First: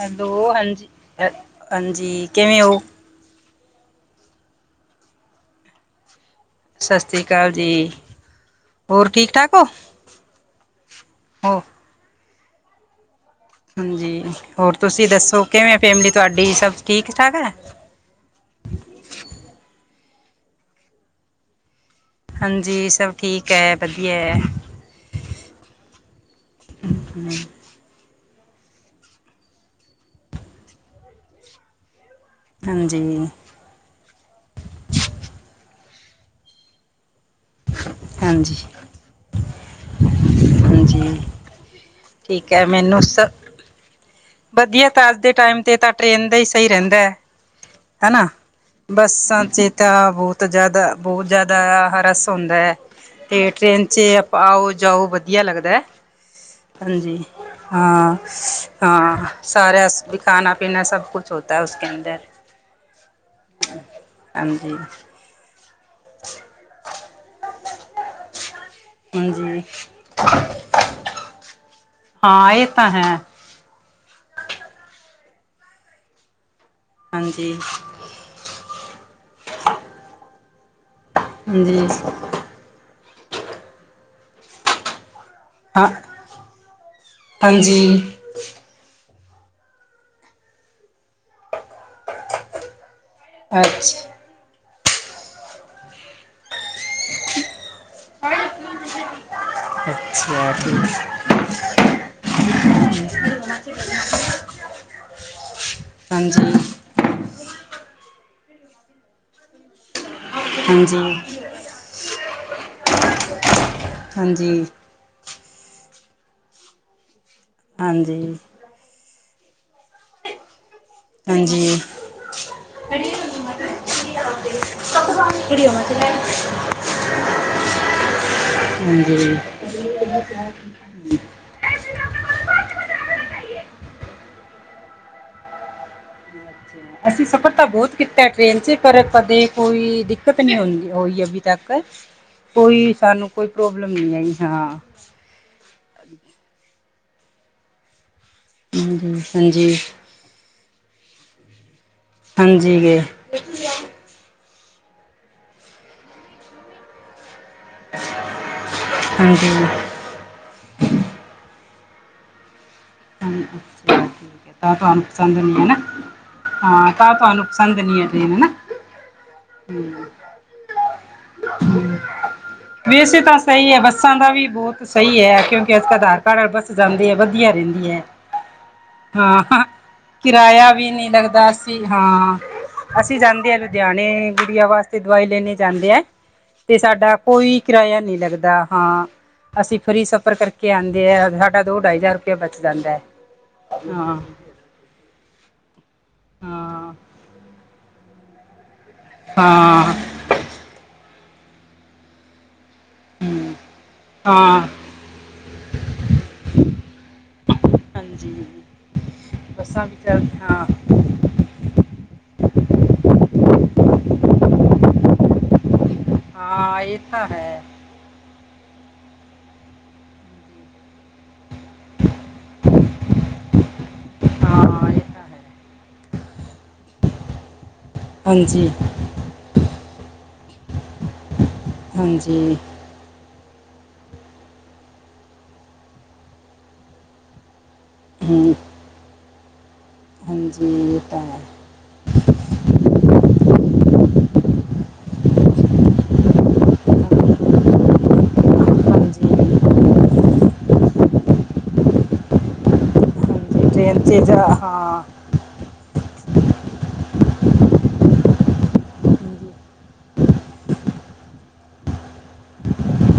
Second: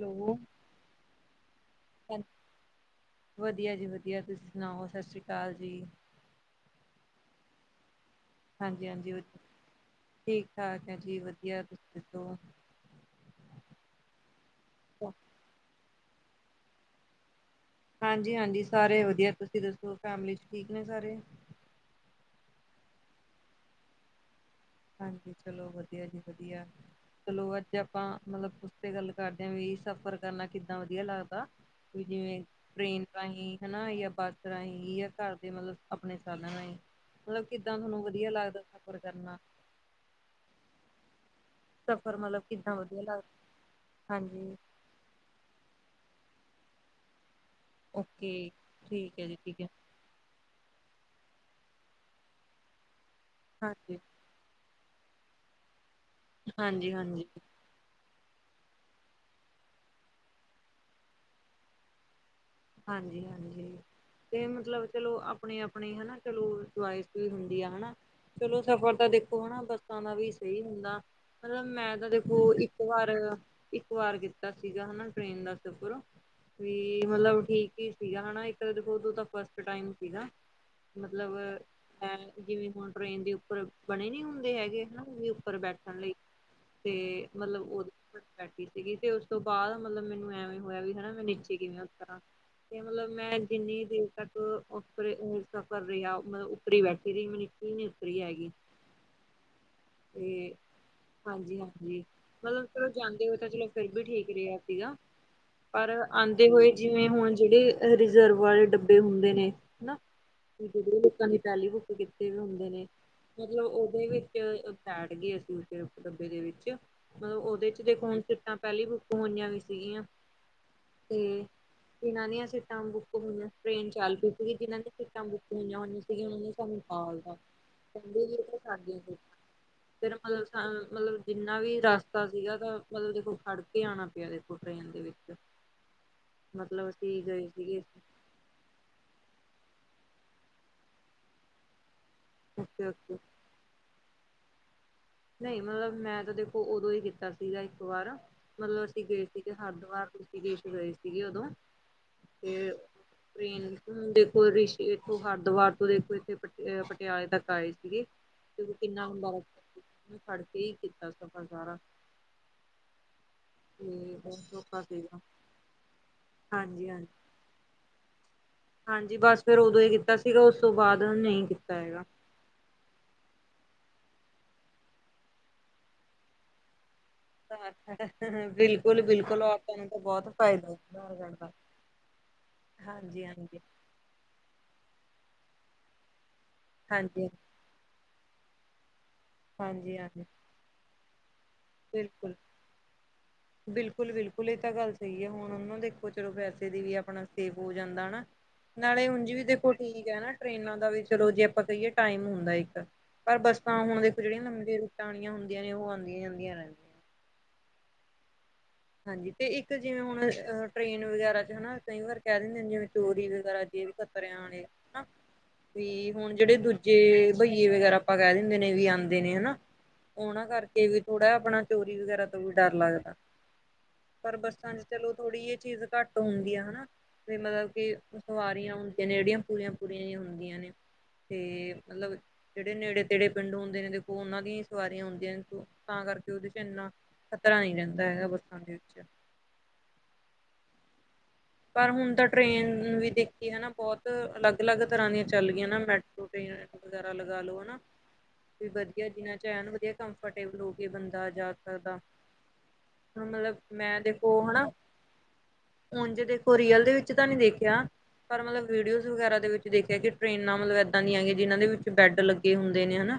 Hello ਹਾਂਜੀ ਹਾਂਜੀ ਕਿਵੇਂ ਹੋ ਵਧੀਆ ਜੀ ਵਧੀਆ ਤੁਸੀਂ ਸੁਣਾਓ ਸਤਿ ਸ਼੍ਰੀ ਅਕਾਲ ਜੀ ਸਤਿ ਸ਼੍ਰੀ ਅਕਾਲ ਜੀ ਹਾਂਜੀ ਹੋਰ ਹਾਂਜੀ ਠੀਕ ਠਾਕ ਹੋ ਠੀਕ ਠਾਕ ਹੈ ਜੀ ਹੋ ਵਧੀਆ ਤੁਸੀਂ ਦੱਸੋ ਹਾਂਜੀ ਹੋਰ ਤੁਸੀਂ ਦੱਸੋ ਕਿਵੇਂ ਫੈਮਿਲੀ ਤੁਹਾਡੀ ਸਭ ਠੀਕ ਠਾਕ ਹੈ ਹਾਂਜੀ ਹਾਂਜੀ ਸਾਰੇ ਵਧੀਆ ਤੁਸੀਂ ਦੱਸੋ ਫੈਮਿਲੀ ਚ ਠੀਕ ਨੇ ਸਾਰੇ ਹਾਂਜੀ ਸਭ ਠੀਕ ਹੈ ਵਧੀਆ ਹੈ ਹਾਂਜੀ ਚਲੋ ਵਧੀਆ ਜੀ ਵਧੀਆ ਚਲੋ ਅੱਜ ਆਪਾਂ ਮਤਲਬ ਉਸ ਤੇ ਗੱਲ ਕਰਦੇ ਹਾਂ ਵੀ ਸਫ਼ਰ ਕਰਨਾ ਕਿੱਦਾਂ ਵਧੀਆ ਲੱਗਦਾ ਵੀ ਜਿਵੇਂ ਹਾਂਜੀ ਟ੍ਰੇਨ ਰਾਹੀਂ ਹਨਾ ਜਾਂ ਬੱਸ ਰਾਹੀਂ ਜਾਂ ਘਰ ਦੇ ਮਤਲਬ ਆਪਣੇ ਸਧਨ ਰਾਹੀਂ ਮਤਲਬ ਕਿੱਦਾਂ ਤੁਹਾਨੂੰ ਵਧੀਆ ਹਾਂਜੀ ਲੱਗਦਾ ਸਫ਼ਰ ਕਰਨਾ ਹਾਂਜੀ ਸਫ਼ਰ ਮਤਲਬ ਠੀਕ ਹੈ ਕਿੱਦਾਂ ਮੈਨੂੰ ਵਧੀਆ ਸ ਲੱਗਦਾ ਹਾਂਜੀ ਵਧੀਆ ਤਾਂ ਅੱਜ ਦੇ ਟਾਈਮ 'ਤੇ ਤਾਂ ਟ੍ਰੇਨ ਦਾ ਹੀ ਸਹੀ ਰਹਿੰਦਾ ਹਨਾ ਓਕੇ ਠੀਕ ਹੈ ਜੀ ਬੱਸਾਂ ਠੀਕ ਹੈ ਚੀ ਤਾਂ ਬਹੁਤ ਜ਼ਿਆਦਾ ਬਹੁਤ ਜ਼ਿਆਦਾ ਆ ਹਰਾ ੋਂਦਾ ਹੈ ਤੇ ਟ੍ਰੇਨ ਹਾਂਜੀ ਚ ਆਓ ਜਾਓ ਵਧੀਆ ਲੱਗਦਾ ਹੈ ਹਾਂਜੀ ਹਾਂ ਹਾਂ ਸਾਰਾ ਖਾਨਾ ਪੀਨਾ ਸਭ ਕੁਛ ਹੋਤਾ ਹੈ ਉਸਕੇ ਅੰਦਰ ਹਾਂਜੀ ਹਾਂਜੀ ਤੇ ਮਤਲਬ ਚਲੋ ਆਪਣੀ ਆਪਣੀ ਹਨਾ ਚਲੋ ਚੁਇਸ ਵੀ ਹੁੰਦੀ ਆ ਹਨਾ ਚਲੋ ਸਫ਼ਰ ਤਾਂ ਦੇਖੋ ਹਨਾ ਬੱਸਾਂ ਦਾ ਵੀ। ਸਹੀ ਹੁੰਦਾ ਮਤਲਬ ਮੈਂ ਤਾਂ ਦੇਖੋ ਇੱਕ ਵਾਰ ਇੱਕ ਵਾਰ ਕੀਤਾ ਸੀਗਾ ਹਨਾ ਟ੍ਰੇਨ ਦਾ ਸਫ਼ਰ ਵੀ ਮਤਲਬ ਠੀਕ ਸੀਗਾ ਹਾ ਇੱਕ ਦੇਖੋ ਤ ਤਾਂ ਫਸਟ ਟਾਈਮ ਸੀਗਾ ਮਤਲਬ ਜਿਵੇਂ ਹੁਣ ਟ੍ਰਰੇਨ ਦੇ ਉੱਪਰ ਬਣੇ ਨੀ ਹੁੰਦੇ ਹੈਗੇ ਹਨਾ ਉੱਪਰ ਬੈਠਣ ਲਈ ਤੇ ਮਤਲਬ ਉਹਦੇ ਬੈਠੀ ਸੀਗੀ ਤੇ ਉਸ ਤੋਂ ਬਾਅਦ ਮਤਲਬ ਮੈਨੂੰ ਐਵੇਂ ਹੋਇਆ ਵੀ ਹਨਾ ਮੈਂ ਨੀਚੇ ਕਿਵੇਂ ਉਸ ਤਰ੍ਹਾਂ ਮਤਲਬ ਮੈਂ ਜਿੰਨੀ ਦੇਰ ਤੱਕ ਉਪ ਸਫ਼ਰ ਰਿਹਾ ਮਤ ਉੱਪਰ ਬੈਠੀ ਰਹੀ ਮੈੂੰ ਕੀ ਨ ਫਰੀ ਆਗੀ ਹਮ ਤੇ ਹਾਂਜੀ ਹਾਂਜੀ ਮਤਲਬ ਚਲੋ ਜਾਂਦੇ ਹੋਏ ਤਾਂ ਚਲੋ ਫਿਰ ਵੀ ਠੀਕ ਰਿਹਾ ਸੀਗਾ ਪਰ ਆਉਂਦੇ ਹੋਏ ਜਿਵੇਂ ਹੁਣ ਜਿਹੜੇ ਰਿਜ਼ਰਵ ਵਾਲੇ ਡੱਬੇ ਹੁੰਦੇ ਨੇ ਹਨਾ ਵੀ ਹਾਂਜੀ ਜਿਹੜੇ ਹਾਂਜੀ ਲੋਕਾਂ ਦੀ ਪਹਿਲੀ ਬੁੱਕ ਕਿਤੇ ਵੀ ਹੁੰਦੇ ਨੇ ਮਤਲਬ ਉਹਦੇ ਵਿੱਚ ਹਾਂਜੀ ਸੈਡ ਗਏ ਅਸੀਂ ਉਸ ਡੱਬੇ ਦੇ ਵਿੱਚ ਮਤਲਬ ਉਹਦੇ ਚ ਦੇਖੋ ਹੁਣ ਹਾਂਜੀ ਸਟਾਂ ਪਹਿਲੀ ਬੁੱਕ ਹੋਈਆਂ ਵੀ ਸੀਗੀਆਂ ਤੇ ਹਾਂਜੀ ਜਿਨਾਂ ਦੀਆਂ ਸੀਟਾਂ ਬੁੱਕ ਹੋਈਆਂ ਟ੍ਰੇਨ ਚੱਲ ਪਹੀ ਸੀਗੀ ਜਿਨਾਂ ਦੀਆਂ ਸੀਟਾਂ ਬੁੱਕ ਹੋਈਆਂ ਹੋਈਆਂ ਸੀੀਆਂ ਉਹਨਾਂਆਂ ਸਾਨੂੰ ਕਹਿੰਦੇ ਵੀ ਸਾਡੇ ਫਿਰ ਮਤਲਬ ਮਤਲਬ ਜਿੰਨਾ ਵੀ ਰਸਤਾ ਸੀਗਾ ਤਾਂ ਮਤਲਬ ਦੇਖੋ ਹਾਂਜੀ ਫੜ ਕੇ ਆਉਣਾ ਪਿਆ ਦੇਖੋ ਟ੍ਰੇਨ ਦੇ ਵਿੱਚ ਮਤਲਬ ਅਸੀਂ ਗਏ ਸਫ਼ਰ ਤਾਂ ਸੀਗੇ ਬਹੁਤ ਕੀਤਾ ਟ੍ਰੇਨ 'ਚ ਪਰ ਕਦੇ ਕੋਈ ਦਿੱਕਤ ਨਹੀਂ ਹੁੰਦੀ ਹੋਈ ਅਭੀ ਤੱਕ ਓਕੇ ਕੋਈ ਓਕੇ ਸਾਨੂੰ ਕੋਈ ਪ੍ਰੋਬਲਮ ਨਹੀਂ ਆਈ ਹਾਂ ਨਹੀਂ ਮਤਲਬ ਮੈਂ ਤਾਂ ਦੇਖੋ ਉਦੋਂ ਹੀ ਕੀਤਾ ਸੀਗਾ ਇੱਕ ਵਾਰ ਮਤਲਬ ਅਸੀਂ ਹਾਂਜੀ ਗਏ ਸੀਗੇ ਹਾਂਜੀ ਹਰਦਵਾਰ ਤੁਸੀਂ ਦੇਸ਼ ਗਏ ਸੀਗੇ ਉਦੋਂ ਤੇ ਹਾਂਜੀ ਗਏ ੇਨ ਦੇਖੋ ਰਿਸ਼ ਇਥੋ ਹਰਿਦੁਵਰ ਤੋਂ ਦੇਖੋ ਇਥੇ ਪ ਪਟਿਆਲੇ ਤੱਕ ਆਏ ਸੀ ਸੀਗੇ ਤੇ ਕਿੰਨਾ ਹੁੰਦਾ, ਹਾਂਜੀ ਹਾਂ ਫੜਕੇ ਹੀ ਕੀਤਾ, ਸਫ਼ਰ ਸਾਰਾ। ਅੱਛਾ ਤੇ ਠੀਕ ਹੈ, ਬਹੁਤ ਤਾਂ ਔਖਾ ਤੁਹਾਨੂੰ ਸੀਗਾ ਪਸੰਦ ਨੇ ਨਾ, ਹਾਂਜੀ ਹਾਂ ਹਾਂਜੀ ਤਾਂ ਤੁਹਾਨੂੰ ਸਦਨੀੀਆਂ ਟ ਹਨ [unintelligible] ਹਾਂਜੀ ਬਸ ਫਿਰ ਉਦੋਂ ਇਹ ਕੀਤਾ ਸੀਗਾ ਉਸ ਤੋਂ ਬਾਅਦ ਨਹੀਂ ਕੀਤਾ ਹੈਗਾ ਵੈਸੇ ਤਾਂ ਸਹੀ ਹੈ ਬੱਸਾਂ ਦਾ ਵੀ ਬਹੁਤ ਸਹੀ ਹੈ ਕਿਉਂਕਿ ਅੱਜ ਕ ਆਧਾਰ ਕਾਰਡ ਬੱਸ ਜਾਂਦੀ ਹੈ ਵ ਬਿਲਕੁਲ ਬਿਲਕੁਲ ਹਾਂ ਆਪਾਂ ਨੂੰ ਤਾਂ ਬਹੁਤ ਕਿਰਾਇਆ ਵੀ ਫਾਇਦਾਗ ਨਹੀਂ ਲੱਗਦਾ ਦਾ ਅਸੀਂ ਹਾਂ ਅਸੀਂ ਹਾਂਜੀ ਜਾਂਦੇ ਆ ਹਾਂਜੀ ਲੁਧਿਆਣੇ ਗੁੜੀਆਂ ਵਾਸਤੇ ਦਵਾਈ ਲੈਣੇ ਜਾਂਦੇ ਆ ਤੇ ਸਾਡਾ ਹਾਂਜੀ ਕੋਈ ਕਿਰਾਇਆ ਨਹੀਂ ਲੱਗਦਾ ਹਾਂ ਅਸੀਂ ਹਾਂਜੀ ਫਰੀ ਹਾਂਜੀ ਸਫ਼ਰ ਕਰਕੇ ਆਉਂਦੇ ਆ ਾ ਦੋਢਾਈ ਹਜ਼ਾਰ ਰੁਪਇਆ ਬਚ ਜਾਂਦਾ ਹੈ ਬਿਲਕੁਲ ਹਾਂ ਬਿਲਕੁਲ ਇਹ ਤਾਂ ਗੱਲ ਸਹੀ ਹੈ ਹੁਣ ਉਹਨੂੰ ਦੇਖੋ ਚਲੋ ਪੈਸੇ ਦੀ ਵੀ ਹਾਂ ਆਪਣਾ ਸ ਹੋ ਜਾਂਦਾ ਹਨਾ ਨਾਲੇ ਉਝ ਵੀ ਦੇਖੋ ਹਾਂ ਠੀਕ ਹੈ ਨਾ ਟ੍ਰੇਨਾਂ ਦਾ ਵੀ ਚਲੋ ਜੀ ਆਪਾਂ ਕਹੀਏ, ਟਾਈਮ ਹੁੰਦਾ ਇੱਕ ਪਰ ਹਮ ਬੱਸਾਂ ਤਾਂ, ਹੁਣ ਦੇਖੋ ਜਿਹੜੀਆਂ ਹਾਂ ਨੰਬੀਆਂ ਰੂਟਾਂ ਆਲਿਆਂ ਹੁੰਦੀਆਂ ਨੇ, ਉਹ ਆਉਂਦੀਆਂ ਜਾਂਦੀਆਂ। ਰਹਿੰਦੀਆਂ। ਹਾਂਜੀ ਹਾਂਜੀ, ਤੇ ਇੱਕ ਬੱਸਾਂ ਵੀ ਜਿਵੇਂ ਹੁਣ ਚੱਲ ਹਾਂ ਅ ਟ੍ਰੇਨ ਵਗੈਰਾ ਚ ਹੈਨਾ, ਕਈ ਵਾਰ ਕਹਿ ਦਿੰਨੇ ਹੁਣੇ ਆ, ਜਿਵੇਂ ਚੋਰੀ ਵਗੈਰਾ ਜੇਬ ਕਤਰਿਆਂ ਆਲੇ ਵੀ ਹੁਣ ਜਿਹੜੇ ਹਾਂ ਇਹ ਤਾਂ ਦੂਜੇ, ਹੈ ਬਈਏ ਵਗੈਰਾ ਆਪਾਂ ਕਹਿ ਦਿੰਦੇ ਨੇ ਵੀ ਆਉਂਦੇ ਨੇ ਹੈਨਾ, ਉਹਨਾਂ ਕਰਕੇ ਵੀ ਥੋੜ੍ਹਾ ਜੇਹਾ ਆਪਣਾ ਚੋਰੀ ਵਗੈਰਾ ਤੋਂ ਵੀ ਡਰ ਲੱਗਦਾ। ਪਰ ਬੱਸਾਂ ਚ ਹਾਂ ਇਹ ਚਲੋ ਤਾਂ ਥੋੜੀ ਇਹ ਹੈ ਚੀਜ਼ ਘੱਟ ਹੁੰਦੀ ਆ ਹੈਨਾ, ਤੇ ਮਤਲਬ ਕਿ ਹਾਂਜੀ ਸਵਾਰੀਆਂ ਹੁੰਦੀ ਤੇ ਨੇੜੀਆਂ ਪੂਰੀਆਂ ਪੂਰੀਆਂ ਹੀ ਹੁੰਦੀਆਂ ਨੇ, ਤੇ ਮਤਲਬ ਹਾਂਜੀ ਜਿਹੜੇ ਨੇੜੇ ਤੇਹੜੇ ਪਿੰਡੋ ਹੁੰਦੇ ਨੇ, ਦੇਖੋ ਉਹਨਾਂ ਦੀਆਂ ਹੀ ਸਵਾਰੀਆਂ ਹੁੰਦੀਆਂ ਨੇ, ਤਾਂ ਕਰਕੇ ਉਹਦੇ ਚ ਇੰਨਾ ਖ਼ਤਰਾ ਨਹੀਂ ਰਹਿੰਦਾ। ਐ ਤੇ ਹੈ, ਹਮ ਬੱਸਾਂ ਦੇ ਵਿੱਚ। ਹਾਂਜੀ, ਇਹ ਤਾਂ ਹੈ। ਪਰ ਹੁਣ ਤਾਂ ਟ੍ਰੇਨ ਵੀ ਦੇਖੀ ਹੈ ਨਾ, ਬਹੁਤ ਅਲੱਗ ਅਲੱਗ ਤਰ੍ਹਾਂ ਦੀਆਂ ਚੱਲ ਗਈਆਂ ਨਾ, ਮੈਟਰੋ ਟ੍ਰੇਨ ਵਗੈਰਾ ਲਗਾ ਲੋ ਹੈਨਾ ਵਧੀਆ ਜਿਨਾਂ ਚ ਹਾਂਜੀ ਐਨ, ਵਧੀਆ ਕੰਫਰਟੇਬਲ ਹੋ ਕੇ ਬੰਦਾ ਜਾ ਸਕਦਾ। ਔਨਾ ਦਾ, ਹਾਂਜੀ ਟ੍ਰੇਨ ਮੈਂ 'ਚ ਦੇਖੋ ਜਾ ਹੁਣ, ਹਾਂ ਉੰਝ ਦੇ ਔ ਰੀਅਲ ਦੇ ਵਿੱਚ, ਤਾਂ ਨੀ ਦੇਖਿਆ। ਪਰ ਮਤਲਬ ਵੀਡੀਓਜ਼ ਵਗੈਰਾ ਦੇ ਵਿੱਚ ਦੇਖਿਆ, ਕਿ ਟ੍ਰੇਨਾਂ ਮਤਲਬ ਇੱਦਾਂ ਦੀਆਂ ਆਇਆਂ, ਜਿਨਾਂ ਦੇ ਵਿੱਚ ਬੈੱਡ ਲੱਗੇ ਹੁੰਦੇ ਨੇ ਹੈਨਾ।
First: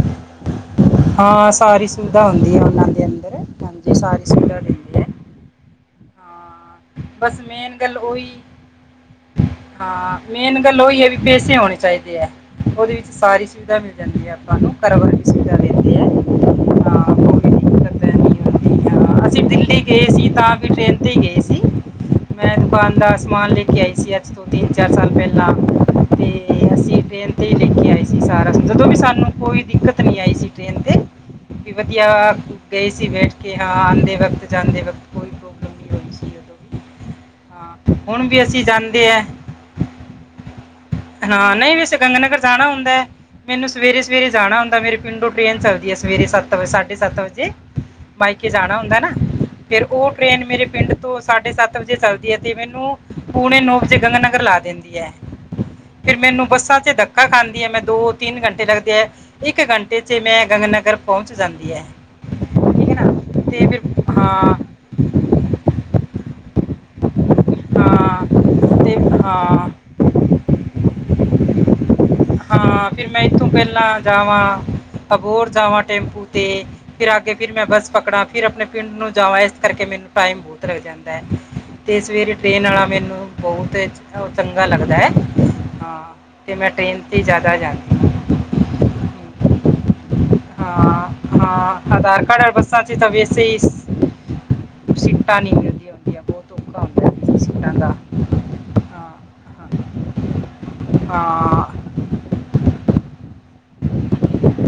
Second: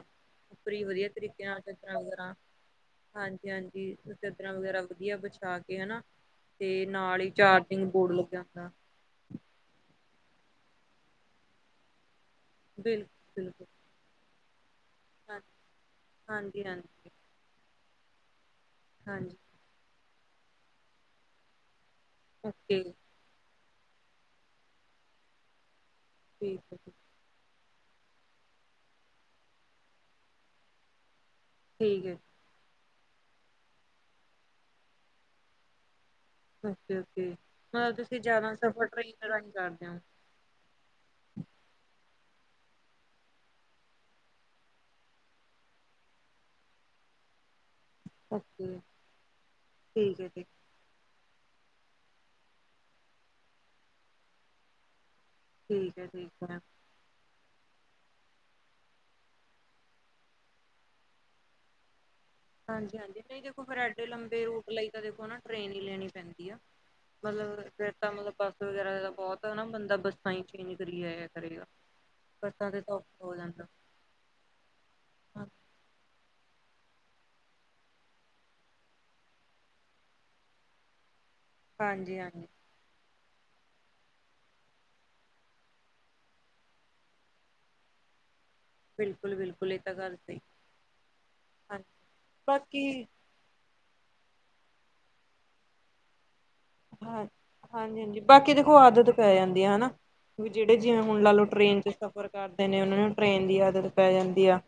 ਫਰੀ ਵਧੀਆ ਹਾਂ ਸਾਰੀ ਸੁਵਿਧਾ ਵਗੈਰਾ ਹੁੰਦੀ ਹੈ ਉਹਨਾਂ ਦੇ ਅੰਦਰ, ਹਾਂਜੀ ਹਾਂਜੀ-ਹਾਂਜੀ ਸਾਰੀ ਚਾਦਰਾਂ ਵਗੈਰਾ ਸੁਵਿਧਾ। ਹੈ ਵਧੀਆ ਬਛਾ ਕੇ ਹੈਨਾ, ਹਾਂ ਤੇ ਨਾਲ ਹੀ ਬਸ ਮੇਨ ਚਾਰਜਿੰਗ ਗੱਲ ਬੋਰਡ ਉਹੀ ਲੱਗਿਆ ਹੁੰਦਾ ਹਾਂ ਮੇਨ ਗੱਲ ਉਹੀ ਹੈ, ਵੀ ਪੈਸੇ ਹੋਣੇ ਚਾਹੀਦੇ ਹੈ। ਔਦੇ ਵਿੱਚ ਸਾਰੀ ਬਿਲਕੁਲ-ਬਿਲਕੁਲ ਸੁਵਿਧਾ ਮਿਲ ਜਾਂਦੀ ਹੈ, ਆਪਾਂ ਨੂੰ ਘਰ ਵਰਗੀ ਸੁਵਿਧਾ ਦਿੰਦੀ ਹੈ। ਹਾਂਜੀ ਹਾਂਜੀ ਨਹੀਂ ਹੁੰਦੀ ਹਾਂਜੀ ਅਸੀਂ ਦਿੱਲੀ ਗਏ ਸੀ, ਤਾਂ ਵੀ ਟ੍ਰੇਨ ਤੇ ਗਏ ਸੀ, ਮੈਂ ਓਕੇ ਦੁਕਾਨ ਦਾ ਸਮਾਨ ਲੈ ਕੇ ਆਈ ਸੀ, ਆਜ ਦੋ ਤਿੰਨ ਚਾਰ ਸਾਲ ਪਹਿਲਾਂ ਠੀਕ ਹੈ ਜੀ ਏ ਲੈ ਕੇ ਆਏ ਸੀ ਸਾਰਾ, ਜਦੋਂ ਵੀ ਸਾਨੂੰ ਕੋਈ ਦਿੱਕਤ ਨੀ ਆਈ ਸੀ ਟ੍ਰੇਨ ਤੇ। ਸੀ ਠੀਕ ਹੈ ਵਧੀਆ, ਗਏ ਸੀ ਬੈਠ ਕੇ, ਹਾਂ ਆਉਂਦੇ ਵਕਤ ਜਾਂਦੇ ਵਕਤ ਕੋਈ ਪ੍ਰੋਬਲਮ ਨਹੀਂ ਹੋਈ ਸੀ। ਵੀ ਔਕੇ ਔਕੇ, ਹਾਂ ਮਤਲਬ ਤੁਸੀਂ ਹੁਣ ਵੀ ਜ਼ਿਆਦਾ ਅਸੀਂ ਸਫ਼ਰ ਜਾਂਦੇ ਆ ਟ੍ਰੇਨ ਰਾਹੀਂ ਕਰਦੇ ਹੋ ਹਾਂ, ਨਹੀਂ ਵੈਸੇ ਗੰਗਾ ਨਗਰ ਜਾਣਾ ਹੁੰਦਾ ਮੈਨੂੰ ਸਵੇਰੇ ਸਵੇਰੇ ਜਾਣਾ ਹੁੰਦਾ ਮੇਰੇ ਪਿੰਡ ਤੋ ਟ੍ਰੇਨ ਚੱਲਦੀ ਹੈ, ਸਵੇਰੇ ਸੱਤ ਵ ਸਾਢੇ ਸੱਤ ਵਜੇ। ਮਾਇਕੇ ਓਕੇ ਜਾਣਾ ਹੁੰਦਾ ਨਾ, ਫਿਰ ਉਹ ਠੀਕ ਹੈ ਜੀ ਟ੍ਰੇਨ ਮੇਰੇ ਪਿੰਡ ਤੋਂ ਸਾਢੇ ਸੱਤ ਵਜੇ ਚੱਲਦੀ ਹੈ, ਤੇ ਮੈਨੂੰ ਪੋਣੇ ਨੋ ਵਜੇ ਗੰਗਾ ਨਗਰ ਲਾ ਦਿੰਦੀ ਹੈ। ਠੀਕ ਹੈ ਫਿਰ ਠੀਕ ਮੈਨੂੰ ਹੈ। ਬੱਸਾਂ ਤੇ ਧੱਕਾ ਖਾਂਦੀ ਐ, ਮੈਂ ਦੋ ਤਿੰਨ ਘੰਟੇ ਲੱਗਦੇ ਆ। ਇੱਕ ਘੰਟੇ ਚ ਮੈਂ ਗੰਗ ਨਗਰ ਪਹੁੰਚ ਜਾਂਦੀ ਹੈ ਠੀਕ ਹੈ ਹਾਂਜੀ ਨਾ ਹਾਂਜੀ ਨਹੀਂ ਦੇਖੋ ਤੇ ਫਿਰ ਐਡੇ ਲੰਬੇ ਹਾਂ ਰੂਟ ਲਈ ਤਾਂ ਦੇਖੋ ਨਾ ਟ੍ਰਰੇਨ ਹੀ ਲੈਣੀ ਪੈਂਦੀ ਆ ਮਤਲਬ ਫਿਰ ਤਾਂ ਮਤਲਬ ਬੱਸ ਹਾਂ ਤੇ ਵਗੈਰਾ ਤਾਂ ਬਹੁਤ ਨਾ ਹਾਂ ਬੰਦਾ ਬੱਸਾਂ ਹੀ ਚੇਂਜ ਕਰੀ ਆਇਆ ਕਰੇਗਾ ਬੱਸਾਂ ਤੇ ਹਾਂ ਤਾਂ ਫਿਰ ਮੈਂ ਔਖਾ ਹੋ ਇੱਥੋਂ ਜਾਂਦਾ ਪਹਿਲਾਂ ਜਾਵਾਂ ਹਾਂ- ਅਬੋਰ ਜਾਵਾਂ ਟੈਂਪੂ ਤੇ ਫਿਰ ਆਗੇ ਫਿਰ ਮੈਂ ਬੱਸ ਪਕੜਾਂ ਫਿਰ ਆਪਣੇ ਪਿੰਡ ਨੂੰ ਜਾਵਾਂ ਇਸ ਕਰਕੇ ਮੈਨੂੰ ਟਾਈਮ ਬਹੁਤ ਲੱਗ ਜਾਂਦਾ ਬਹ ਕੇ, ਤੇ ਹਾਂਜੀ ਸਵੇਰੇ ਹਾਂਜੀ ਟ੍ਰੇਨ ਵਾਲਾ ਮੈਨੂੰ ਬਹੁਤ ਏ, ਔ ਚੰਗਾ ਲੱਗਦਾ ਐ, ਤੇ ਮੈਂ ਟ੍ਰੇਨ ਤੇ ਜ਼ਿਆਦਾ ਜਾਂਦੀ ਹੈ ਬਿਲਕੁਲ ਬਿਲਕੁਲ ਇਹ ਤਾਂ ਗੱਲ ਸਹੀ ਹਾਂ -ਹਾਂ ਹਾਂਜੀ ਹਾਂ, ਆਧਾਰ ਕਾਰਡ ਬੱਸਾਂ ਚ ਬਾਕੀ ਤਾਂ ਸਪੇਸ, ਸੀਟਾਂ ਨਹੀਂ ਮਿਲਦੀਆਂ ਹੁੰਦੀਆਂ ਬਹੁਤ। ਔਖਾ ਹਾਂ, ਹੁੰਦਾ ਸੀਟਾਂ ਦਾ ਹਾਂਜੀ- ਹਾਂਜੀ ਬਾਕੀ ਦੇਖੋ ਆਦਤ ਹਾਂ ਪੈ ਜਾਂਦੀ ਹੈ ਹਾਂ ਹੈਨਾ। ਜਿਹੜੇ ਜਿਵੇਂ ਹੁਣ ਲਾ ਲੋ, ਹਾਂ, ਟ੍ਰੇਨ ਚ ਸਫ਼ਰ ਕਰਦੇ ਨੇ, ਉਹਨਾਂ ਨੂੰ ਟ੍ਰੇਨ ਦੀ ਆਦਤ ਪੈ ਜਾਂਦੀ ਆ।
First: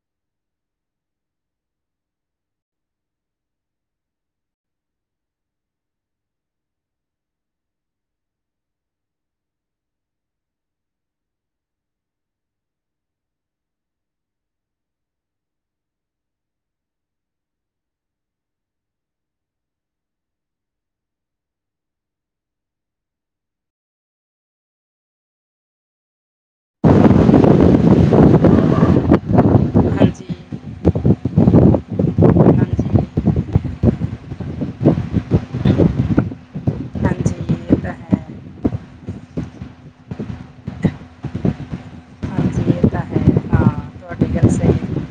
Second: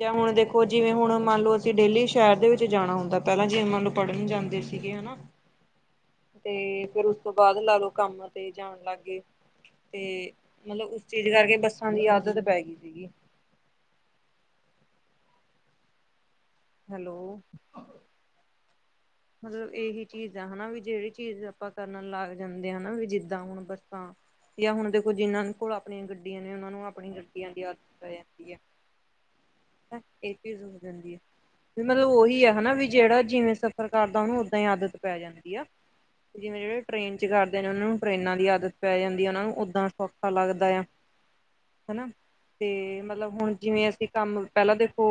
ਜਾਂ ਹੁਣ ਦੇਖੋ, ਜਿਵੇਂ ਹੁਣ ਮੰਨ ਲੋ, ਅਸੀਂ ਡੇਲੀ ਸ਼ਹਿਰ ਦੇ ਵਿੱਚ ਜਾਣਾ ਹੁੰਦਾ, ਪਹਿਲਾਂ ਜਿਵੇਂ ਮੰਨ ਲੋ ਪੜ੍ਹਨ ਜਾਂਦੇ ਸੀ। ਠੀਕ ਹੈ ਨਾ। ਤੇ ਫਿਰ ਉਸ ਤੋਂ ਬਾਅਦ, ਲਾ ਲੋ ਕੰਮ ਤੇ ਜਾਣ ਲੱਗ ਗਏ। ਤੇ ਮਤਲਬ, ਉਸ ਚੀਜ਼ ਕਰਕੇ, ਬੱਸਾਂ ਦੀ ਆਦਤ ਪੈ ਗਈ ਸੀਗੀ। ਹੈਲੋ, ਮਤਲਬ, ਇਹੀ ਚੀਜ਼ ਆ ਹਨਾ ਵੀ ਜਿਹੜੀ ਚੀਜ਼ ਆਪਾਂ ਕਰਨ ਲੱਗ ਜਾਂਦੇ ਹਾਂ ਹਨਾ ਵੀ ਜਿੱਦਾਂ ਹੁਣ ਬੱਸਾਂ। ਜਾਂ ਹੁਣ ਦੇਖੋ, ਜਿਨਾਂ ਕੋਲ ਆਪਣੀਆਂ ਗੱਡੀਆਂ ਨੇ ਉਹਨਾਂ ਨੂੰ ਆਪਣੀ ਗੱਡੀਆਂ ਦੀ ਆਦਤ ਪੈ ਜਾਂਦੀ ਹੈ। ਹਾਂਜੀ ਇਹ ਚੀਜ਼ ਹੋ ਜਾਂਦੀ ਹੈ ਵੀ ਮਤਲਬ ਉਹੀ ਹੈ, ਹਨਾ ਵੀ ਹਾਂਜੀ ਜਿਹੜਾ ਜਿਵੇਂ ਸ ਸਰਕਾਰ ਦਾ ਉਹਨੂੰ ਓਦਾਂ ਹੀ ਆਦਤ ਪੈ ਜਾਂਦੀ ਆ। ਜਿਵੇਂ ਜਿਹੜੇ ਟ੍ਰਰੇਨ ਚ ਕਰਦੇ ਹਾਂਜੀ ਨੇ, ਇਹ ਉਹਨਾਂ ਤਾਂ ਨੂੰ ਹੈ ਟ੍ਰਰੇਨਾਂ ਦੀ ਆਦਤ ਪੈ ਜਾਂਦੀ ਹੈ। ਉਹਨਾ ਨੂੰ ਉਦਾਂ ਸੌਖਾ ਲੱਗਦਾ ਆ। [unintelligible] [inaudible] ਹਨਾ ਹਾਂਜੀ ਤੇ ਇਹ ਤਾਂ ਹੈ ਮਤਲਬ ਹੁਣ ਹਾਂ ਜਿਵੇਂ ਅਸੀਂ ਤੁਹਾਡੀ ਕੰਮ ਗੱਲ ਸਹੀ ਪਹਿਲਾਂ ਹੈ ਦੇਖੋ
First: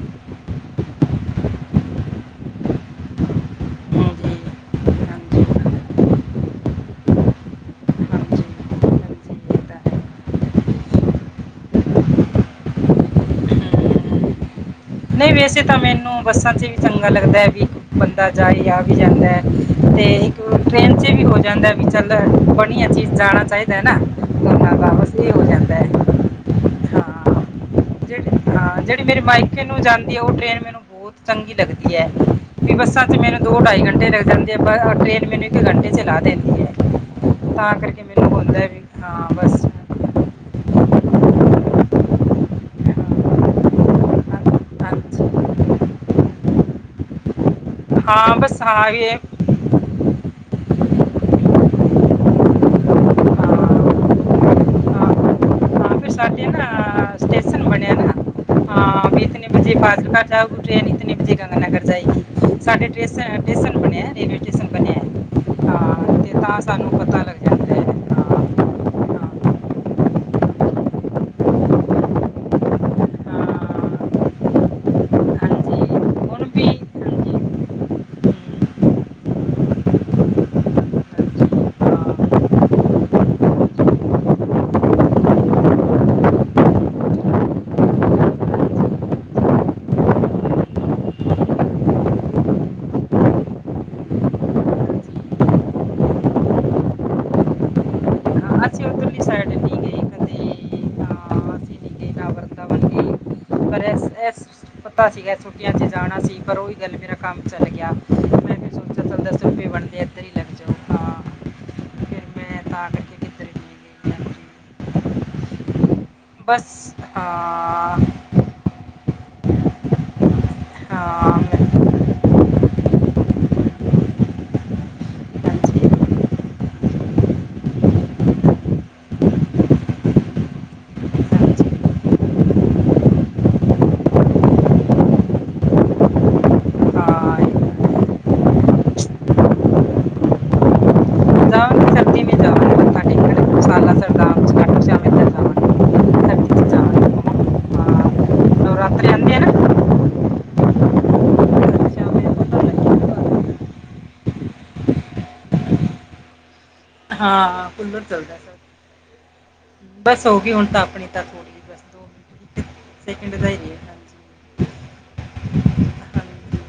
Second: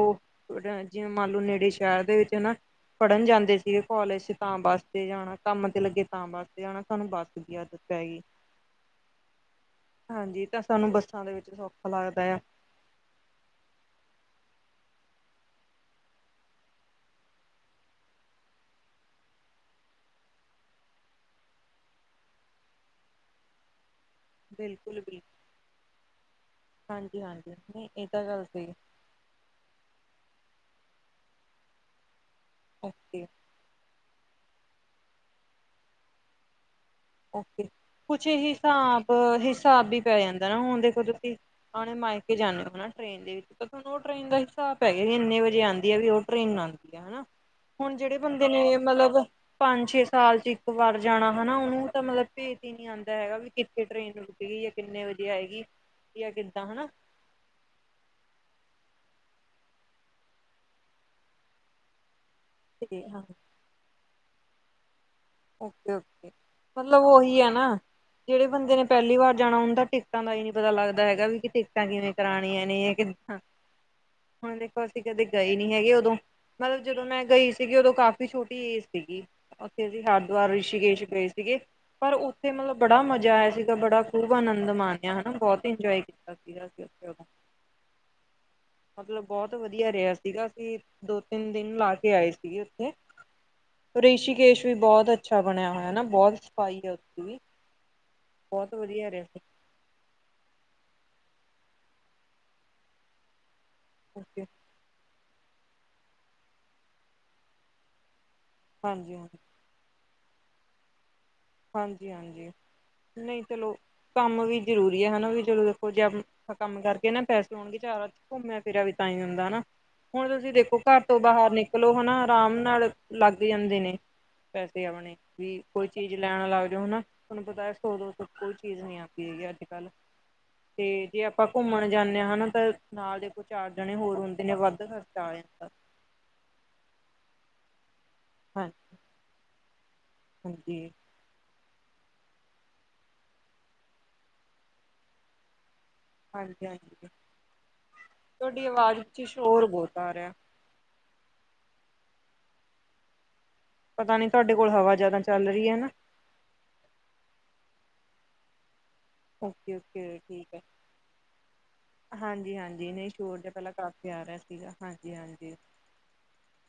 ਜਿਵੇਂ ਮੰਨ ਲੋ ਨੇੜੇ ਸ਼ਹਿਰ ਦੇ ਵਿੱਚ ਹਨਾ ਫੜਨ ਜਾਂਦੇ ਜਿਵੇ ਜੀ ਕੋਾਲਜ ਚ ਹਾਂਜੀ ਤਾਂ ਵਸਤੇ ਜਾਣਾ ਹਾਂਜੀ ਕੰਮ ਤੇ ਲੱਗੇ ਤਾਂ ਵਸਤੇ ਜਾਣਾ ਸਾਨੂੰ ਬੱਸ ਦੀ ਆਦਤ ਪੈ ਗਈ [unintelligible] [inaudible] ਤਾਂ ਹੈ ਹਾਂਜੀ ਤਾਂ ਸਾਨੂੰ ਬੱਸਾਂ ਦੇ ਵਿੱਚ ਸੌਖਾ ਲੱਗਦਾ ਆ ਹਮ, ਨਹੀਂ ਵੈਸੇ ਤਾਂ ਮੈਨੂੰ ਬੱਸਾਂ ਚ ਵੀ ਚੰਗਾ ਲੱਗਦਾ ਹੈ ਵੀ ਬੰਦਾ ਜਾਏ ਆ ਵੀ ਜਾਂਦਾ ਹੈ ਤੇ ਇੱਕ ਟ੍ਰੇਨ ਚ ਵੀ ਹੋ ਜਾਂਦਾ ਹੈ, ਵੀ ਚਾਂਦਾ ਹੈ ਬੜੀਆ ਚੀਜ਼ ਜਾਣਾ ਚਾਹੀਦਾ। ਲਣਾ ਬਿਲਕੁਲ -ਬਿਲਕੁਲ, ਹਾਂ ਹਾਂਜੀ- ਹਾਂਜੀ। ਨਹੀਂ ਇਹ ਤਾਂ ਗੱਲ ਸਹੀ ਹਾਂ, ਜਿਹੜੀ ਮੇਰੇ ਮਾਇਕੇ ਨੂੰ ਜਾਂਦੀ ਹੈ ਉਹ ਟ੍ਰੇਨ, ਮੈਨੂੰ ਬਹੁਤ ਚੰਗੀ ਲੱਗਦੀ ਹੈ। ਵੀ ਬੱਸਾਂ ਚ ਓਕੇ ਮੈਨੂੰ ਦੋ ਢਾਈ ਘੰਟੇ ਲੱਗ ਜਾਂਦੇ ਆ ਟ੍ਰੇਨ ਮੈਨੂੰ ਇੱਕ ਘੰਟੇ ਚ ਲ ਦਿੰਦੀ ਹੈ ਓ ਕੇ ਤਾਂ ਕਰਕੇ ਕੁਛ ਮੈਨੂੰ ਹੁੰਦਾ ਹੈ ਵੀ ਹਿਸਾਬ, ਹਾਂ ਬਸ ਹਿਸਾਬ ਹੀ ਪੈ ਜਾਂਦਾ ਨਾ ਹੁਣ ਦੇਖੋ ਤੁਸੀ। ਆਪਣੇ ਮਾਇਕੇ ਜਾਂਦੇ ਹੋ ਨਾ ਟ੍ਰਰੇਨ ਤੇ। ਤਾਂ ਤੁਹਾਨੂੰ ਉਹ ਟ੍ਰੇਨ ਦਾ ਹਾਂਜੀ ਹਿਸਾਬ ਪੈ ਗਿਆ ਇਨੇ ਵਜੇ ਆਉਂਦੀ ਆ ਉਹ ਟਰੇਨ ਨਾ ਹਨਾ ਹੁਣ, ਜਿਹੜੇ ਹਾਂ ਬੰਦੇ ਬਸ ਨੇ ਇਹ ਹਾਂ ਵੀ ਮਲਬ ਪੰਜ-ਛੇ ਸਾਲ ਚ, ਇੱਕ ਵਾਰ ਜਾਣਾ ਹਨਾ ਉਹਨੂੰ। ਤਾਂ, ਮਤਲਬ ਭੇਦ ਹੀ ਨਹੀਂ ਆਂਦਾ ਹੈਗਾ ਵੀ ਹਾਂ, ਕਿੱਥੇ ਟ੍ਰਰੇਨ ਰੁਕੇਗੀ ਜਾਂ ਕਿੰਨੇ ਵਜੇ ਆਏਗੀ। ਤਾਂ ਫੇਰ ਜਾਂ ਸਾਡੇ ਨਾ ਕਿੱਦਾਂ ਹਨਾ ਸਟੇਸ਼ਨ ਬਣਿਆ ਨਾ, ਹਾਂ ਕਿਨ ਬਜੇ ਬਾਜੂ ਘ ਜਾ ਉੱਠਿਆ ਨੀ ਕਿਤਨ ਬਜੇ ਗੰਗਗਾਗਰ ਜਾਏ ਸਾਡੇ ਤੇ ਹਾਂ ਟੇਸ਼ਨ ਬਣਿਆ ਰੇਲਵੇ ਸਟੇਸ਼ਨ ਬਣਿਆ ਹੈ। ਓਕੇ- ਹਾਂ ਓਕੇ ਤੇ ਤਾਂ ਸਾਨੂੰ ਮਤਲਬ, ਪਤਾ ਉਹੀ ਲੱਗ ਆ ਨਾ। ਜਾਂਦਾ ਹੈ ਜਿਹੜੇ ਬੰਦੇ ਨੇ ਪਹਿਲੀ ਹਾਂ ਵਾਰ ਜਾਣਾ ਹੁੰਦਾ ਹੈ, ਟਿਕਟਾਂ ਦਾ ਹੀ ਨਹੀਂ ਪਤਾ ਲੱਗਦਾ ਹੈਗਾ ਵੀ ਕਿ ਟਿਕਟਾਂ ਕਿਵੇਂ ਕਰਾਉਣੀਆਂ ਨੇ। ਕਿਦਾ ਹਾਂ ਹਾਂ, ਹੁਣ ਦੇਖੋ, ਅਸੀਂ ਕਦੇ ਗਏ ਨੀ ਹਾਂਜੀ ਹੈਗੇ ਉਦੋਂ। ਹੁਣ ਵੀ ਮਤਲਬ ਜਦੋਂ ਮੈਂ ਹਾਂਜੀ ਗਈ ਹਮ, ਸੀਗੀ, ਉਦੋਂ ਕਾਫ਼ੀ ਛੋਟੀ ਏਜ ਸੀਗੀ। ਉੱਥੇ ਦੀ ਹ ਇੱਕ ਵਾਰ, ਰਿਸ਼ੀਕੇਸ਼ ਪਏ ਹਾਂਜੀ ਸੀਗੇ। ਪਰ ਹਾਂ ਉੱਥੇ ਮਤਲਬ ਬੜਾ ਮਜ਼ਾ ਆਇਆ ਸੀਗਾ, ਬੜਾ ਖੁਬ ਆਨੰਦ ਮਾਣਿਆ ਹਨਾ ਬਹੁਤ ਇੰਜੋਏ ਕੀਤਾ। ਬਾੀ ਦੱਸੱਥੇ ਹੋ [inaudible] ਮਤਲਬ ਬਹੁਤ ਵਧੀਆ ਰਿਹਾ ਸੀਗਾ। ਅਸੀਂ ਦੋ ਤਿੰਨ ਦਿਨ ਲਾ ਕੇ ਆਏ ਸੀਗੇ ਉੱਥੇ। ਰਿਸ਼ੀਕੇਸ਼ ਵੀ ਬਹੁਤ ਅਛਾ। ਅੱਛਾ ਬਣਿਆ ਹੋਇਆ ਨਾ? ਬਹੁਤ ਸਫਾਈ ਹੈ, ਉੱਥੇ ਵੀ ਬਹੁਤ ਅਸੀਂ ਵਧੀਆ ਉਧਰਲੀ ਰਿਹਾ ਸੀ। ਸਾਈਡ ਨਹੀਂ ਗਏ ਕਦੇ ਤਾਂ ਅਸੀਂ ਨਹੀਂ ਗਏ ਨਾ ਵਰਤਾਵਨ ਗਏ ਪਰ ਐਸ ਹਾਂਜੀ ਐਸ। ਪੱਤਾ ਸੀਗਾ ਛੁੱਟੀਆਂ ਚ ਜਾਣਾ ਸੀ। ਪਰ, ਉਹੀ ਗੱਲ ਮੇਰਾ ਕੰਮ ਚੱਲ ਗਿਆ। ਮੈਂ ਹਾਂਜੀ -ਹਾਂਜੀ ਥੇ ਬਣਦੇ ਇੱਥੇ ਵੀ ਲੈ ਜਾਓ। ਹਾਂਜੀ ਫਿਰ -ਹਾਂਜੀ ਮੈਂ ਤਾਂ ਕਰਕੇ ਨਹੀਂ ਕਿੱਧਰ ਚਲੋ, ਗਈ ਕੰਮ ਵੀ ਹਾਂਜੀ। ਜ਼ਰੂਰੀ ਹੈ। ਹਨਾ ਵੀ ਚਲੋ ਦੇਖੋ ਜ ਕੰਮ ਬਸ ਕਰਕੇ ਨਾ ਪੈਸੇ ਆਉਣਣਗੇ ਹਾਂ ਚਾਰ। ਘੁੰਮਿਆ ਫਿਰਿਆ ਵੀ ਤਾਂ ਹੀ ਜਾਂਦਾ ਹੈ, ਹੇਨਾ। ਹੁਣ ਤੁਸੀਂ ਦੇਖੋ, ਘਰ ਤੋਂ ਹਾਂ ਬਾਹਰ ਮੈਂ- ਨਿਕਲੋ, ਹਨਾ ਆਰਾਮ ਨਾਲ ਲੱਗ ਜਾਂਦੇ ਨੇ। ਪੈਸੇ ਆਣੇ ਵੀ ਕੋਈ ਹਾਂਜੀ ਚੀਜ਼ ਲੈਣ ਲੱਗ ਜਾਓ ਹਨਾ ਤੁਹਾਨੂੰ ਪਤਾ ਸੋ ਦੋ ਸ ਕੋਈ ਚੀਜ਼ ਨੀ ਆਦੀ ਹੈਗੀ ਅੱਜ ਕੱਲ੍ਹ ਤੇ ਜੇ ਆਪਾਂ ਘੁੰਮਣ ਜਾਂਦੇ ਹਾਂ ਹਨਾ ਤਾਂ ਨਾਲ ਦੇ ਕੋਲ ਚਾਰ ਜਣੇ ਹੋਰ ਹੁੰਦੇ ਨੇ ਵੱਧ ਖਰਚਾ ਆ ਜਾਂਦਾ ਹਾਂਜੀ ਹਾਂ ਹਾਂਜੀ ਹਾਂਜੀ। ਹਾਂਜੀ, ਹਾਂਜੀ ਤੁਹਾਡੀ ਆਵਾਜ਼ ਚ ਸ਼ੋਰ ਬਹੁਤ ਆ ਰਿਹਾ। ਪਤਾ ਨੀ ਤੁਹਾਡੇ ਕੋਲ ਹਵਾ ਜਿਆਦਾ ਚੱਲ ਰਹੀ ਹੈ ਨਾ। ਹਾਂ ਕੂਲਰ ਚੱਲਦਾ ਸਰ। ਓਕੇ ਓਕੇ ਬਸ ਹੋਗੀ ਠੀਕ ਹੈ ਹੁਣ ਤਾਂ ਆਪਣੀ ਤਾਂ ਥੋੜ੍ਹੀ। ਹਾਂਜੀ, ਹਾਂਜੀ ਨਹੀਂ ਸ਼ੋਰ ਜਿਹਾ ਰਹੀ ਪਹਿਲਾਂ ਕਾਫੀ ਆ ਰਿਹਾ ਹਾਂਜੀ ਸੀਗਾ ਹਾਂਜੀ ਹਾਂਜੀ। ਹਾਂਜੀ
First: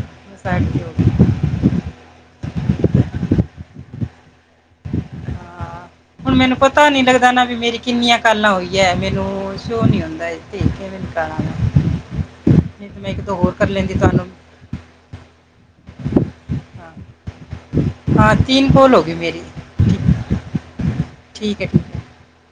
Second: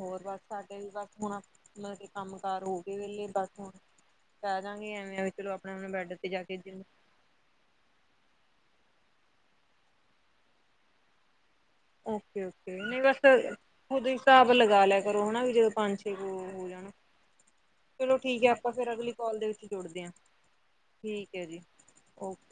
ਹੋਰ ਬਸ ਆਟ ਸਾਡੇ ਵੀ ਹੋ ਬਸ ਗਈ ਹੁਣ, ਮਤਲਬ ਕਿ ਕੰਮ ਕਾਰ ਹੋ ਕੇ ਵਿਹਲੇ ਬਸ ਹੁਣ। ਚਲ ਜਾਂਗੇ। ਐਵੇਂ ਵੀ ਚਲੋ ਆਪਣੇ ਹਾਂ -ਆਪਣੇ ਬੈਡ ਤੇ ਹੁਣ ਜਾ ਮੈਨੂੰ ਕੇ ਜਿੰਮ ਪਤਾ ਨੀ ਲੱਗਦਾ ਨਾ, ਵੀ ਮੇਰੀ ਕਿੰਨੀਆਂ ਕਾਲਾ ਹੋਈਆਂ ਹੈ? ਮੈਨੂੰ ਸ਼ੋਅ ਨੀ ਹੁੰਦਾ ਇਥੇ। ਓਕੇ -ਓਕੇ ਨਹੀਂ, ਬਸ ਇੱਕ ਦੋ ਹੋਰ ਕਰ ਲੈਂਦੀ ਓਹਦੇ ਤੁਹਾਨੂੰ ਹਿਸਾਬ। ਲਗਾ ਲਿਆ ਕਰੋ ਹਨਾ ਵੀ ਜਦੋਂ ਪੰਜ ਛੇ ਕੁ ਹੋ ਜਾਣਾ। ਹਾਂ ਚਲੋ ਠੀਕ ਹੈ ਆਪਾਂ ਫਿਰ ਅਗਲੀ ਕਾਲ ਦੇ ਵਿੱਚ ਜੁੜਦੇ ਹਾਂ ਠੀਕ ਹੈ ਜੀ ਓਕੇ।